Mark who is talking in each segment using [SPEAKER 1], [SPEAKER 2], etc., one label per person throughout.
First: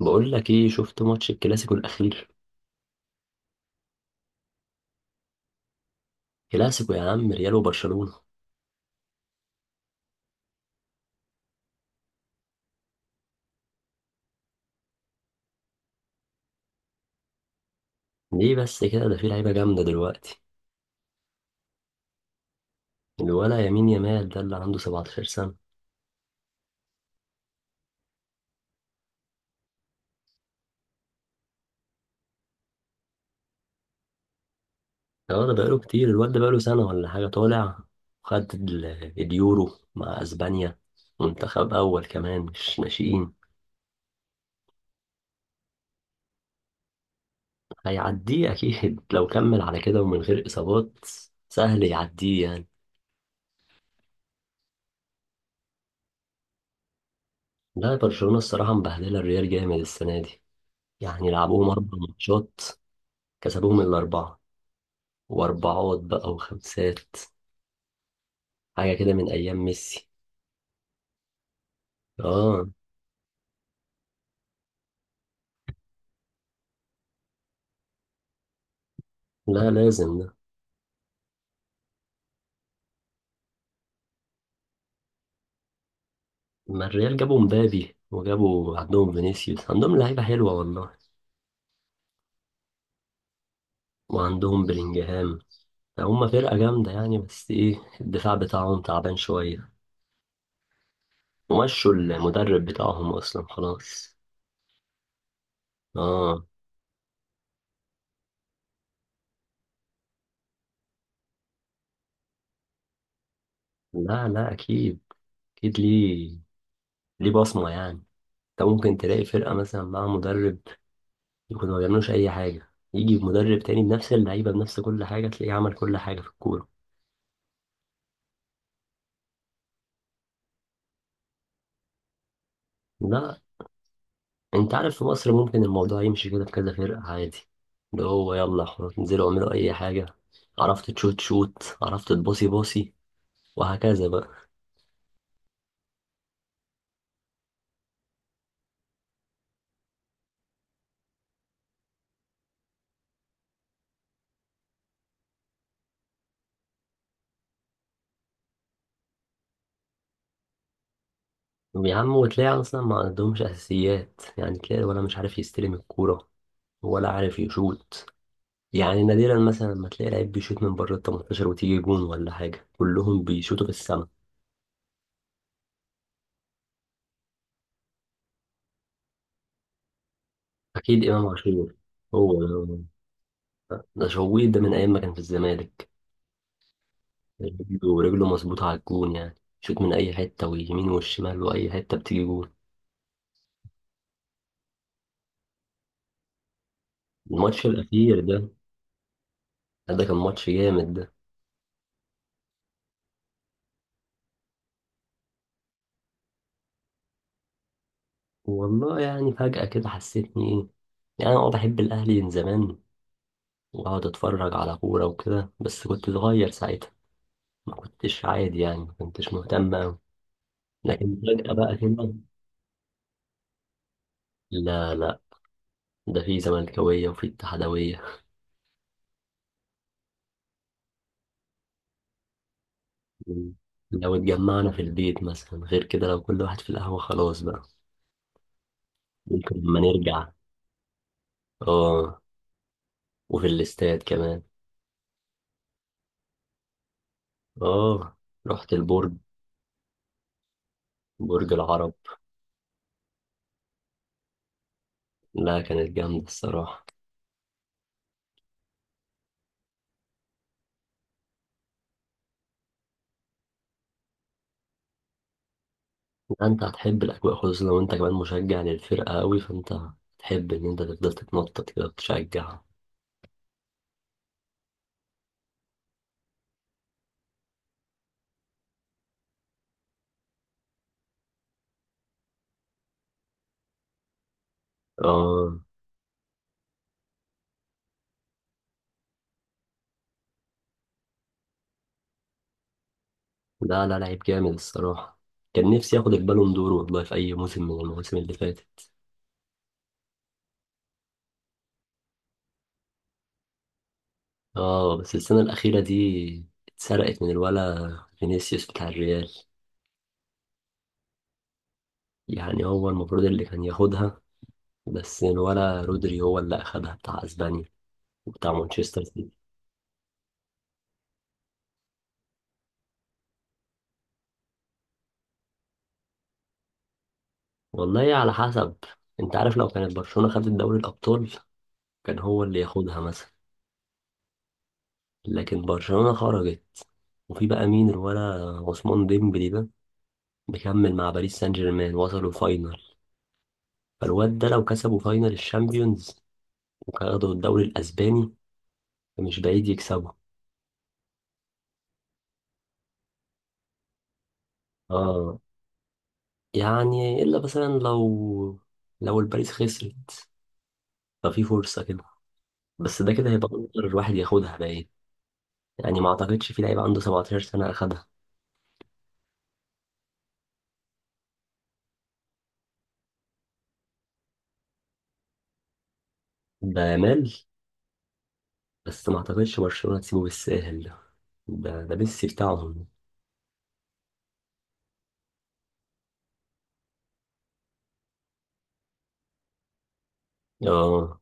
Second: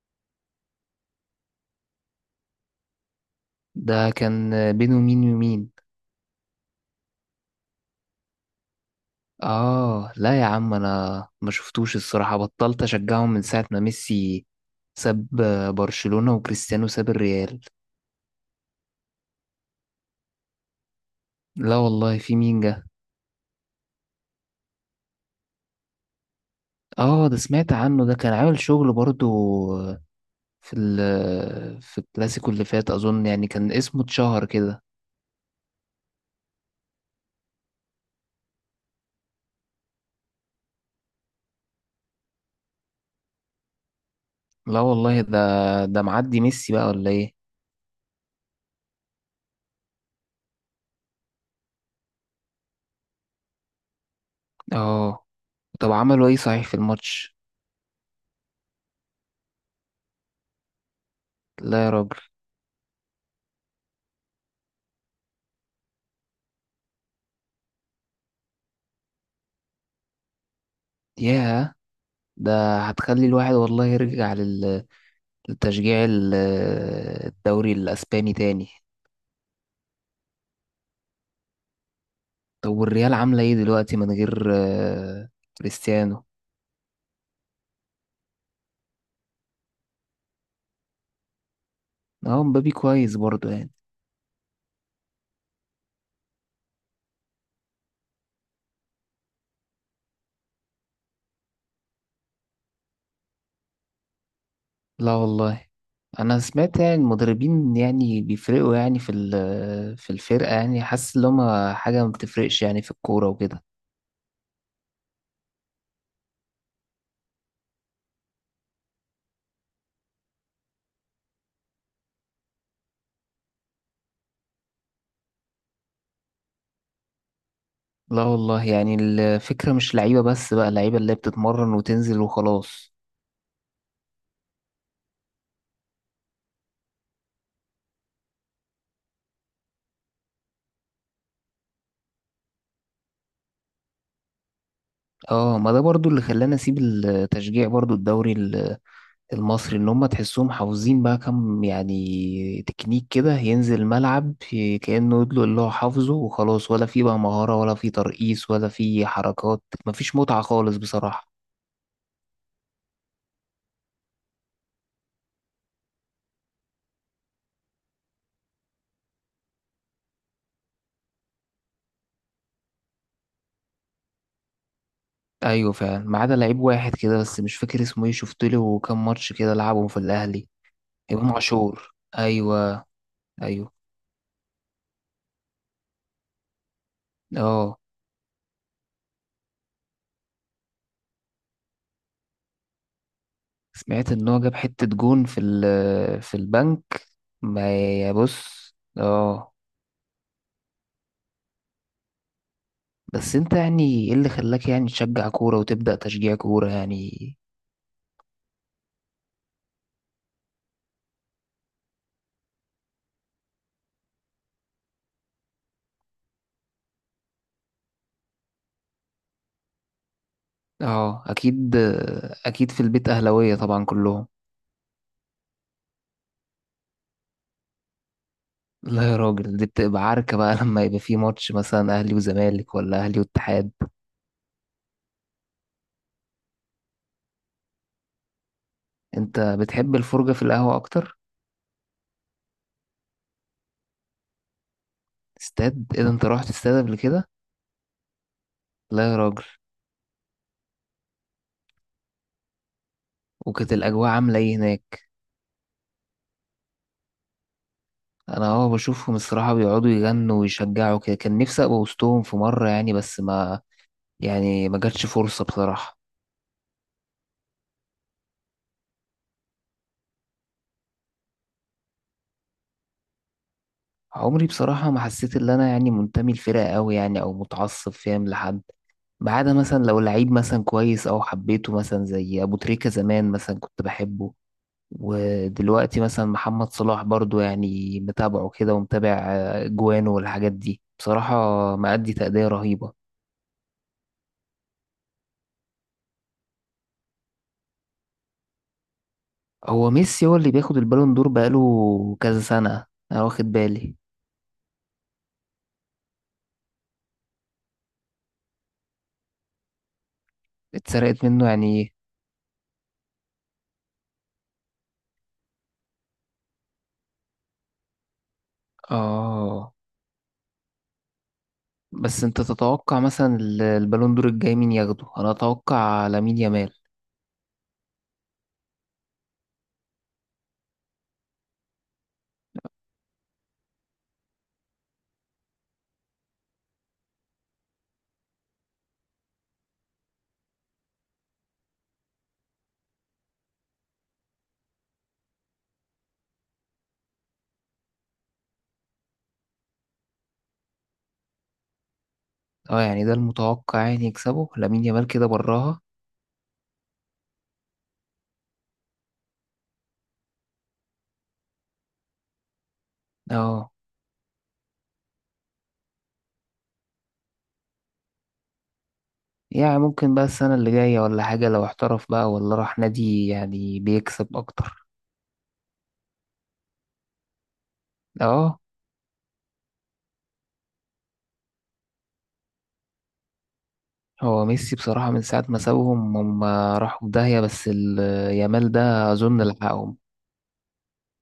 [SPEAKER 1] بقول لك ايه، شفت ماتش الكلاسيكو الاخير؟
[SPEAKER 2] ده كان بينه مين ومين؟
[SPEAKER 1] كلاسيكو يا عم، ريال وبرشلونة.
[SPEAKER 2] اه، لا يا عم، انا ما شفتوش الصراحة، بطلت اشجعهم من ساعة ما ميسي ساب برشلونة وكريستيانو ساب الريال.
[SPEAKER 1] ليه بس كده؟ ده في لعيبه جامده دلوقتي.
[SPEAKER 2] لا والله، في مين جه؟
[SPEAKER 1] الولا يمين يمال ده اللي عنده 17 سنه.
[SPEAKER 2] اه، ده سمعت عنه، ده كان عامل شغل برضو في الكلاسيكو اللي فات اظن، يعني كان اسمه اتشهر كده.
[SPEAKER 1] اه، ده بقاله كتير، الواد ده بقاله سنه ولا حاجه طالع. خد اليورو مع اسبانيا. منتخب اول كمان، مش ناشئين.
[SPEAKER 2] لا والله، ده معدي ميسي بقى ولا ايه؟
[SPEAKER 1] هيعديه اكيد، لو كمل على كده ومن غير اصابات. سهل يعديه يعني.
[SPEAKER 2] اه. طب عملوا ايه صحيح في الماتش؟
[SPEAKER 1] لا، برشلونة الصراحة مبهدلة الريال جامد السنة دي. يعني لعبوهم
[SPEAKER 2] لا يا
[SPEAKER 1] أربع
[SPEAKER 2] راجل.
[SPEAKER 1] ماتشات. كسبوهم الأربعة. واربعات بقى وخمسات. حاجة كده من ايام ميسي.
[SPEAKER 2] ياه.
[SPEAKER 1] اه.
[SPEAKER 2] ده هتخلي الواحد والله يرجع تشجيع الدوري الاسباني تاني.
[SPEAKER 1] لا، لازم ده.
[SPEAKER 2] طب والريال عامله ايه دلوقتي من غير كريستيانو؟
[SPEAKER 1] ما الريال جابوا مبابي، وجابوا عندهم فينيسيوس، عندهم لعيبة حلوة والله.
[SPEAKER 2] اه، مبابي كويس برضه يعني.
[SPEAKER 1] وعندهم بلينجهام. هم فرقة جامدة يعني، بس ايه، الدفاع بتاعهم تعبان شوية. ومشوا المدرب بتاعهم اصلا خلاص.
[SPEAKER 2] لا والله. انا
[SPEAKER 1] اه.
[SPEAKER 2] سمعت يعني المدربين يعني بيفرقوا، يعني في الفرقه، يعني حاسس ان هما حاجه ما بتفرقش يعني في الكوره وكده.
[SPEAKER 1] لا، لا، اكيد. اكيد ليه. ليه بصمة يعني. انت ممكن تلاقي فرقة مثلا مع مدرب يكونوا ما بيعملوش أي حاجة، يجي مدرب تاني بنفس اللعيبة بنفس كل حاجة تلاقيه عمل كل حاجة في الكورة.
[SPEAKER 2] لا والله، يعني الفكره مش لعيبه بس بقى لعيبه اللي هي بتتمرن وتنزل وخلاص.
[SPEAKER 1] لا. أنت عارف، في مصر ممكن الموضوع يمشي كده في كذا فرقة عادي. اللي هو يلا خلاص انزلوا اعملوا أي حاجة. عرفت تشوت شوت، عرفت تباصي باصي. وهكذا بقى.
[SPEAKER 2] اه، ما ده برضو اللي خلاني اسيب التشجيع برضو الدوري المصري، اللي هم تحسهم حافظين بقى كم يعني تكنيك كده، ينزل الملعب كأنه يدلق اللي هو حافظه وخلاص، ولا في بقى مهارة ولا في ترقيص ولا في حركات، مفيش متعة خالص بصراحة.
[SPEAKER 1] يا عم، وتلاقي أصلا ما عندهمش أساسيات، يعني تلاقي ولا مش عارف يستلم الكورة. ولا عارف يشوت. يعني نادرا مثلا لما تلاقي لعيب بيشوت من بره ال 18 وتيجي جون ولا حاجة، كلهم بيشوتوا في السما.
[SPEAKER 2] ايوه فعلا، ما عدا لعيب واحد كده، بس مش فاكر اسمه ايه، شفت له كام ماتش كده لعبهم في الاهلي.
[SPEAKER 1] أكيد إمام
[SPEAKER 2] امام
[SPEAKER 1] عاشور.
[SPEAKER 2] عاشور،
[SPEAKER 1] هو.
[SPEAKER 2] ايوه. ايوه.
[SPEAKER 1] ده شويت ده من ايام ما كان في الزمالك.
[SPEAKER 2] اه،
[SPEAKER 1] رجله رجله مظبوطه على الجون يعني. شوت من اي حته، ويمين والشمال واي حته بتيجي جون.
[SPEAKER 2] سمعت ان هو جاب حتة جون في البنك.
[SPEAKER 1] الماتش
[SPEAKER 2] ما، يا
[SPEAKER 1] الاخير ده.
[SPEAKER 2] بص. اه.
[SPEAKER 1] ده كان ماتش جامد ده.
[SPEAKER 2] بس انت يعني ايه اللي خلاك يعني تشجع كورة وتبدأ تشجيع كورة يعني؟
[SPEAKER 1] والله يعني فجاه كده حسيتني ايه. يعني انا بحب الاهلي من زمان. واقعد اتفرج على كوره وكده، بس كنت صغير ساعتها. ما كنتش عادي يعني، ما كنتش مهتم أوي. لكن
[SPEAKER 2] اه
[SPEAKER 1] فجاه بقى
[SPEAKER 2] اكيد.
[SPEAKER 1] كده.
[SPEAKER 2] اكيد في البيت اهلاوية طبعا كلهم؟
[SPEAKER 1] لا، لا. ده في زملكاويه وفي اتحادويه.
[SPEAKER 2] لا يا راجل، دي بتبقى عركة بقى لما يبقى في ماتش مثلا اهلي وزمالك ولا اهلي واتحاد.
[SPEAKER 1] لو اتجمعنا في البيت مثلا غير كده، لو كل واحد في القهوه خلاص بقى.
[SPEAKER 2] انت
[SPEAKER 1] ممكن لما
[SPEAKER 2] بتحب
[SPEAKER 1] نرجع.
[SPEAKER 2] الفرجة في القهوة اكتر؟
[SPEAKER 1] اه. وفي الاستاد كمان.
[SPEAKER 2] استاد ايه ده؟ انت رحت استاد قبل كده؟
[SPEAKER 1] اه. رحت
[SPEAKER 2] لا
[SPEAKER 1] البرج.
[SPEAKER 2] يا راجل.
[SPEAKER 1] برج العرب.
[SPEAKER 2] وكانت الاجواء عاملة ايه هناك؟
[SPEAKER 1] لا، كانت جامدة الصراحة.
[SPEAKER 2] انا بشوفهم الصراحة بيقعدوا يغنوا ويشجعوا كده، كان نفسي ابقى وسطهم في مرة يعني، بس ما يعني ما جاتش فرصة بصراحة.
[SPEAKER 1] لا، انت هتحب الأجواء، خصوصا لو انت كمان مشجع للفرقة قوي، فانت هتحب ان انت تفضل تتنطط كده وتشجعها.
[SPEAKER 2] عمري بصراحة ما حسيت إن أنا يعني منتمي لفرقة أوي، يعني أو متعصب فاهم، لحد ما عدا مثلا لو لعيب مثلا كويس أو حبيته، مثلا زي أبو تريكة زمان مثلا كنت بحبه،
[SPEAKER 1] اه.
[SPEAKER 2] ودلوقتي مثلا محمد صلاح برضو، يعني متابعه كده ومتابع جوانه والحاجات دي بصراحة. مأدي تأدية رهيبة.
[SPEAKER 1] لا، لا، لعيب جامد الصراحة. كان نفسي ياخد البالون دور والله في أي موسم من المواسم اللي فاتت.
[SPEAKER 2] هو ميسي هو اللي بياخد البالون دور بقاله كذا سنة، أنا واخد بالي.
[SPEAKER 1] اه، بس السنة الأخيرة دي اتسرقت من الولا، فينيسيوس بتاع الريال.
[SPEAKER 2] اتسرقت منه يعني إيه؟
[SPEAKER 1] يعني هو المفروض اللي كان ياخدها. بس ولا رودري هو اللي أخدها، بتاع أسبانيا وبتاع مانشستر سيتي.
[SPEAKER 2] آه. بس انت تتوقع مثلا البالون دور الجاي مين ياخده؟ انا اتوقع لامين يامال.
[SPEAKER 1] والله على حسب. أنت عارف، لو كانت برشلونة خدت دوري الأبطال كان هو اللي ياخدها مثلا. لكن برشلونة خرجت. وفي بقى مين الولا، عثمان ديمبلي ده، مكمل مع باريس سان جيرمان وصلوا فاينل. فالواد ده لو كسبوا فاينل الشامبيونز وخدوا الدوري الأسباني، فمش بعيد يكسبوا.
[SPEAKER 2] اه، يعني ده المتوقع، يعني يكسبه لامين يامال كده
[SPEAKER 1] اه.
[SPEAKER 2] براها.
[SPEAKER 1] يعني إلا مثلا لو الباريس خسرت ففي فرصة كده. بس ده كده هيبقى
[SPEAKER 2] اه،
[SPEAKER 1] اكتر واحد ياخدها باين. يعني ما اعتقدش في لعيب عنده 17 سنه اخدها.
[SPEAKER 2] يعني ممكن بقى السنة اللي جاية ولا حاجة لو احترف بقى ولا راح نادي يعني بيكسب اكتر.
[SPEAKER 1] ده مال.
[SPEAKER 2] اه.
[SPEAKER 1] بس ما اعتقدش برشلونه تسيبه بالساهل. ده ميسي بتاعهم.
[SPEAKER 2] هو ميسي بصراحة من ساعة ما سابهم هم راحوا في داهية، بس يامال ده اظن لحقهم.
[SPEAKER 1] اه.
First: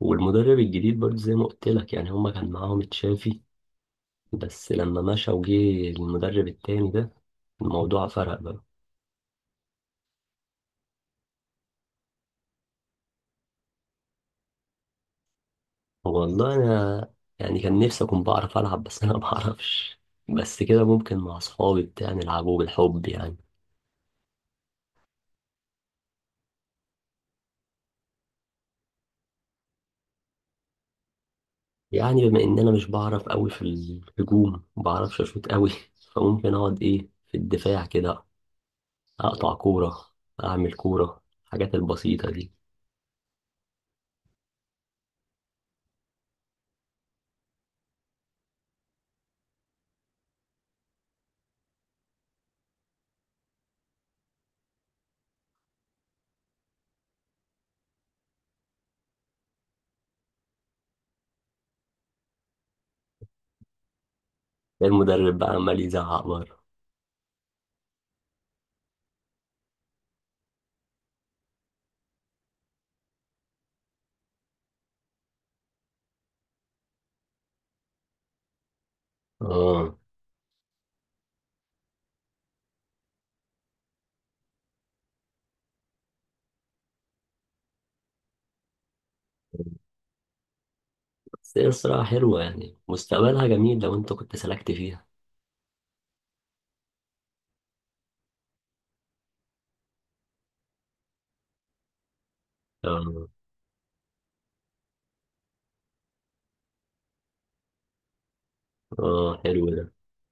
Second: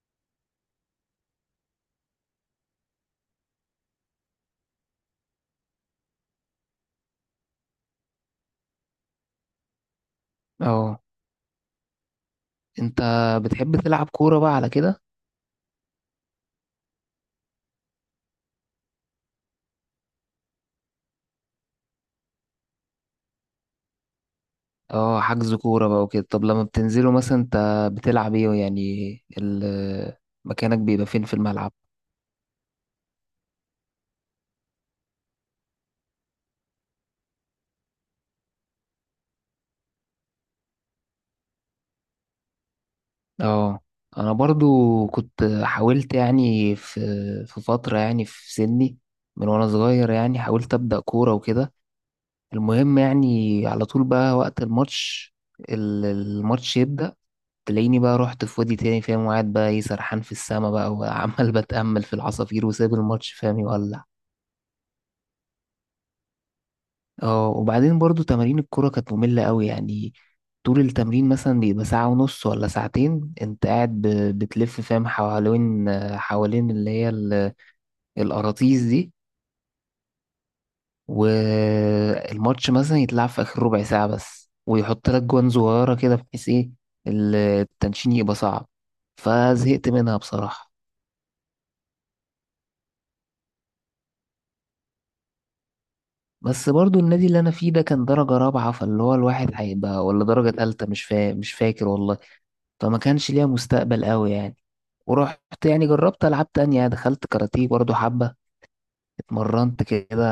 [SPEAKER 1] والمدرب الجديد برضه زي ما قلت لك، يعني هما كان معاهم تشافي، بس لما مشى وجه المدرب التاني ده، الموضوع فرق بقى.
[SPEAKER 2] اه. انت بتحب تلعب كورة بقى على كده؟
[SPEAKER 1] والله انا، يعني كان نفسي اكون بعرف العب، بس انا ما بعرفش. بس كده ممكن مع اصحابي بتاع نلعبه بالحب يعني.
[SPEAKER 2] اه حجز كورة بقى وكده. طب لما بتنزلوا مثلا انت بتلعب ايه يعني؟ ال- مكانك بيبقى فين في الملعب؟
[SPEAKER 1] يعني بما ان انا مش بعرف قوي في الهجوم، ما بعرفش اشوط قوي، فممكن اقعد ايه في الدفاع كده، اقطع كوره، اعمل كوره، الحاجات البسيطه دي.
[SPEAKER 2] اه، انا برضو كنت حاولت يعني في فترة يعني في سني، من وانا صغير يعني حاولت ابدأ كورة وكده، المهم يعني على طول بقى وقت الماتش، الماتش يبدأ، تلاقيني بقى رحت في وادي تاني فاهم، وقاعد بقى ايه سرحان في السما بقى وعمال بتأمل في العصافير وسايب الماتش فاهم يولع.
[SPEAKER 1] المدرب بقى عمال يزعق بره.
[SPEAKER 2] اه، وبعدين برضو تمارين الكرة كانت مملة قوي يعني، طول التمرين مثلا بيبقى ساعة ونص ولا ساعتين، انت قاعد بتلف فاهم حوالين اللي هي الأراطيس دي،
[SPEAKER 1] اه.
[SPEAKER 2] والماتش مثلا يتلعب في آخر ربع ساعة بس ويحط لك جوان صغيرة كده، بحيث ايه التنشين يبقى صعب، فزهقت منها بصراحة.
[SPEAKER 1] بس هي الصراحه حلوه يعني، مستقبلها جميل لو انت كنت سلكت فيها.
[SPEAKER 2] بس برضو النادي اللي أنا فيه ده كان درجة رابعة، فاللي هو الواحد هيبقى ولا درجة تالتة مش فاكر والله، فما
[SPEAKER 1] اه.
[SPEAKER 2] كانش ليها مستقبل قوي يعني. ورحت، يعني جربت ألعاب تانية، دخلت كاراتيه برضو حبة،
[SPEAKER 1] اه، حلو
[SPEAKER 2] اتمرنت
[SPEAKER 1] ده.
[SPEAKER 2] كده.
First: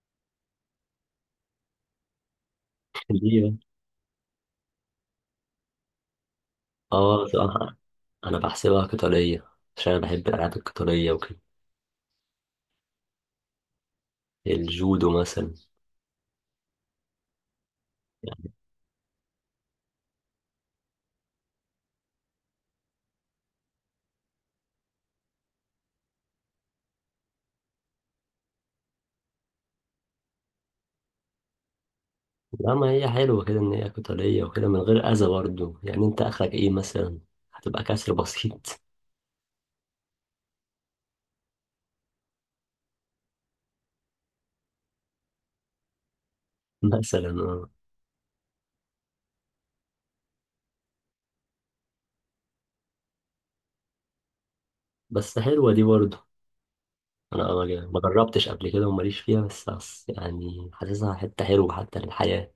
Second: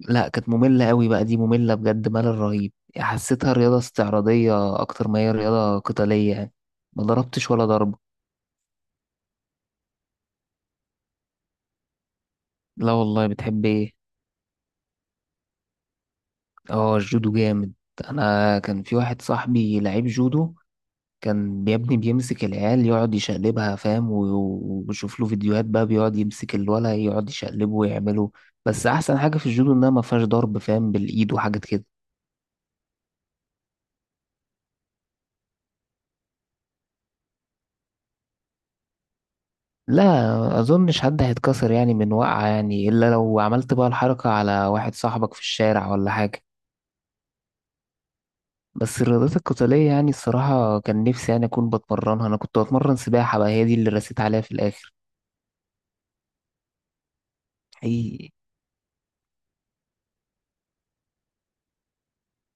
[SPEAKER 2] لا كانت مملة قوي بقى، دي مملة بجد ملل رهيب.
[SPEAKER 1] ليه
[SPEAKER 2] حسيتها
[SPEAKER 1] بقى؟
[SPEAKER 2] رياضة استعراضية أكتر ما هي رياضة قتالية يعني، ما
[SPEAKER 1] اه،
[SPEAKER 2] ضربتش ولا
[SPEAKER 1] صراحه.
[SPEAKER 2] ضربة.
[SPEAKER 1] انا بحسبها قتاليه، عشان انا بحب الالعاب القتاليه وكده.
[SPEAKER 2] لا والله، بتحب ايه؟
[SPEAKER 1] الجودو مثلا.
[SPEAKER 2] اه الجودو جامد. أنا كان في واحد صاحبي لعيب جودو، كان يا ابني بيمسك العيال يقعد يشقلبها فاهم، وبشوف له فيديوهات بقى، بيقعد يمسك الولا يقعد يشقلبه ويعمله. بس احسن حاجة في الجودو انها ما فيهاش ضرب فاهم بالايد وحاجات كده.
[SPEAKER 1] لا، ما هي حلوة كده إن هي قتالية وكده من غير أذى برضه، يعني أنت آخرك إيه مثلا؟ هتبقى كسر بسيط.
[SPEAKER 2] لا اظنش حد هيتكسر يعني من وقعة يعني، الا لو عملت بقى الحركة على واحد صاحبك في الشارع ولا حاجة.
[SPEAKER 1] مثلا آه.
[SPEAKER 2] بس الرياضات القتالية يعني الصراحة كان نفسي يعني أكون بتمرنها، أنا كنت بتمرن سباحة بقى، هي دي اللي رسيت عليها في الآخر.
[SPEAKER 1] بس حلوة دي برضه. أنا ما
[SPEAKER 2] حقيقي.
[SPEAKER 1] جربتش قبل كده وماليش فيها، بس يعني حاسسها حتة حلوة حتى للحياة.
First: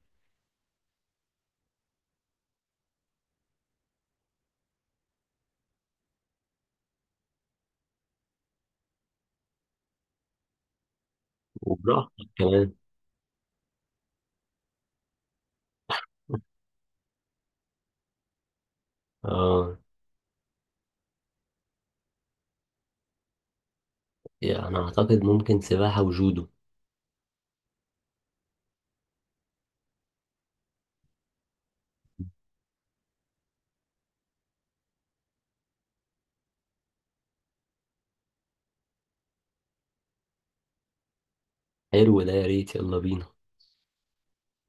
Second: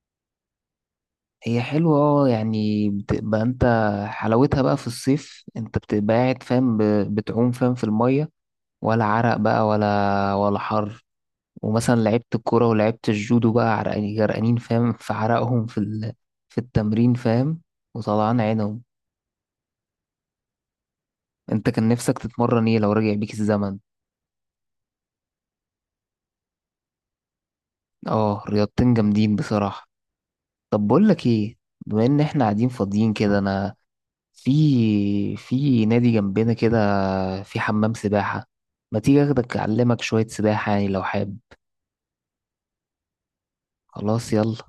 [SPEAKER 2] هي حلوة يعني بتبقى انت حلاوتها بقى في الصيف، انت بتبقى قاعد فاهم بتعوم فاهم في المية، ولا عرق بقى ولا حر. ومثلا
[SPEAKER 1] وبراحتك
[SPEAKER 2] لعبت الكورة
[SPEAKER 1] كمان.
[SPEAKER 2] ولعبت الجودو بقى عرقانين جرقانين فاهم في عرقهم في التمرين فاهم وطلعان عينهم.
[SPEAKER 1] آه.
[SPEAKER 2] انت كان نفسك تتمرن ايه لو رجع بيك الزمن؟
[SPEAKER 1] يعني أنا أعتقد ممكن سباحة وجودو.
[SPEAKER 2] اه رياضتين جامدين بصراحة. طب بقول لك ايه، بما ان احنا قاعدين فاضيين كده، انا في نادي جنبنا كده، في حمام سباحة، ما تيجي اخدك اعلمك شوية سباحة يعني لو حابب.
[SPEAKER 1] حلو ده، يا ريت، يلا بينا.
[SPEAKER 2] خلاص يلا.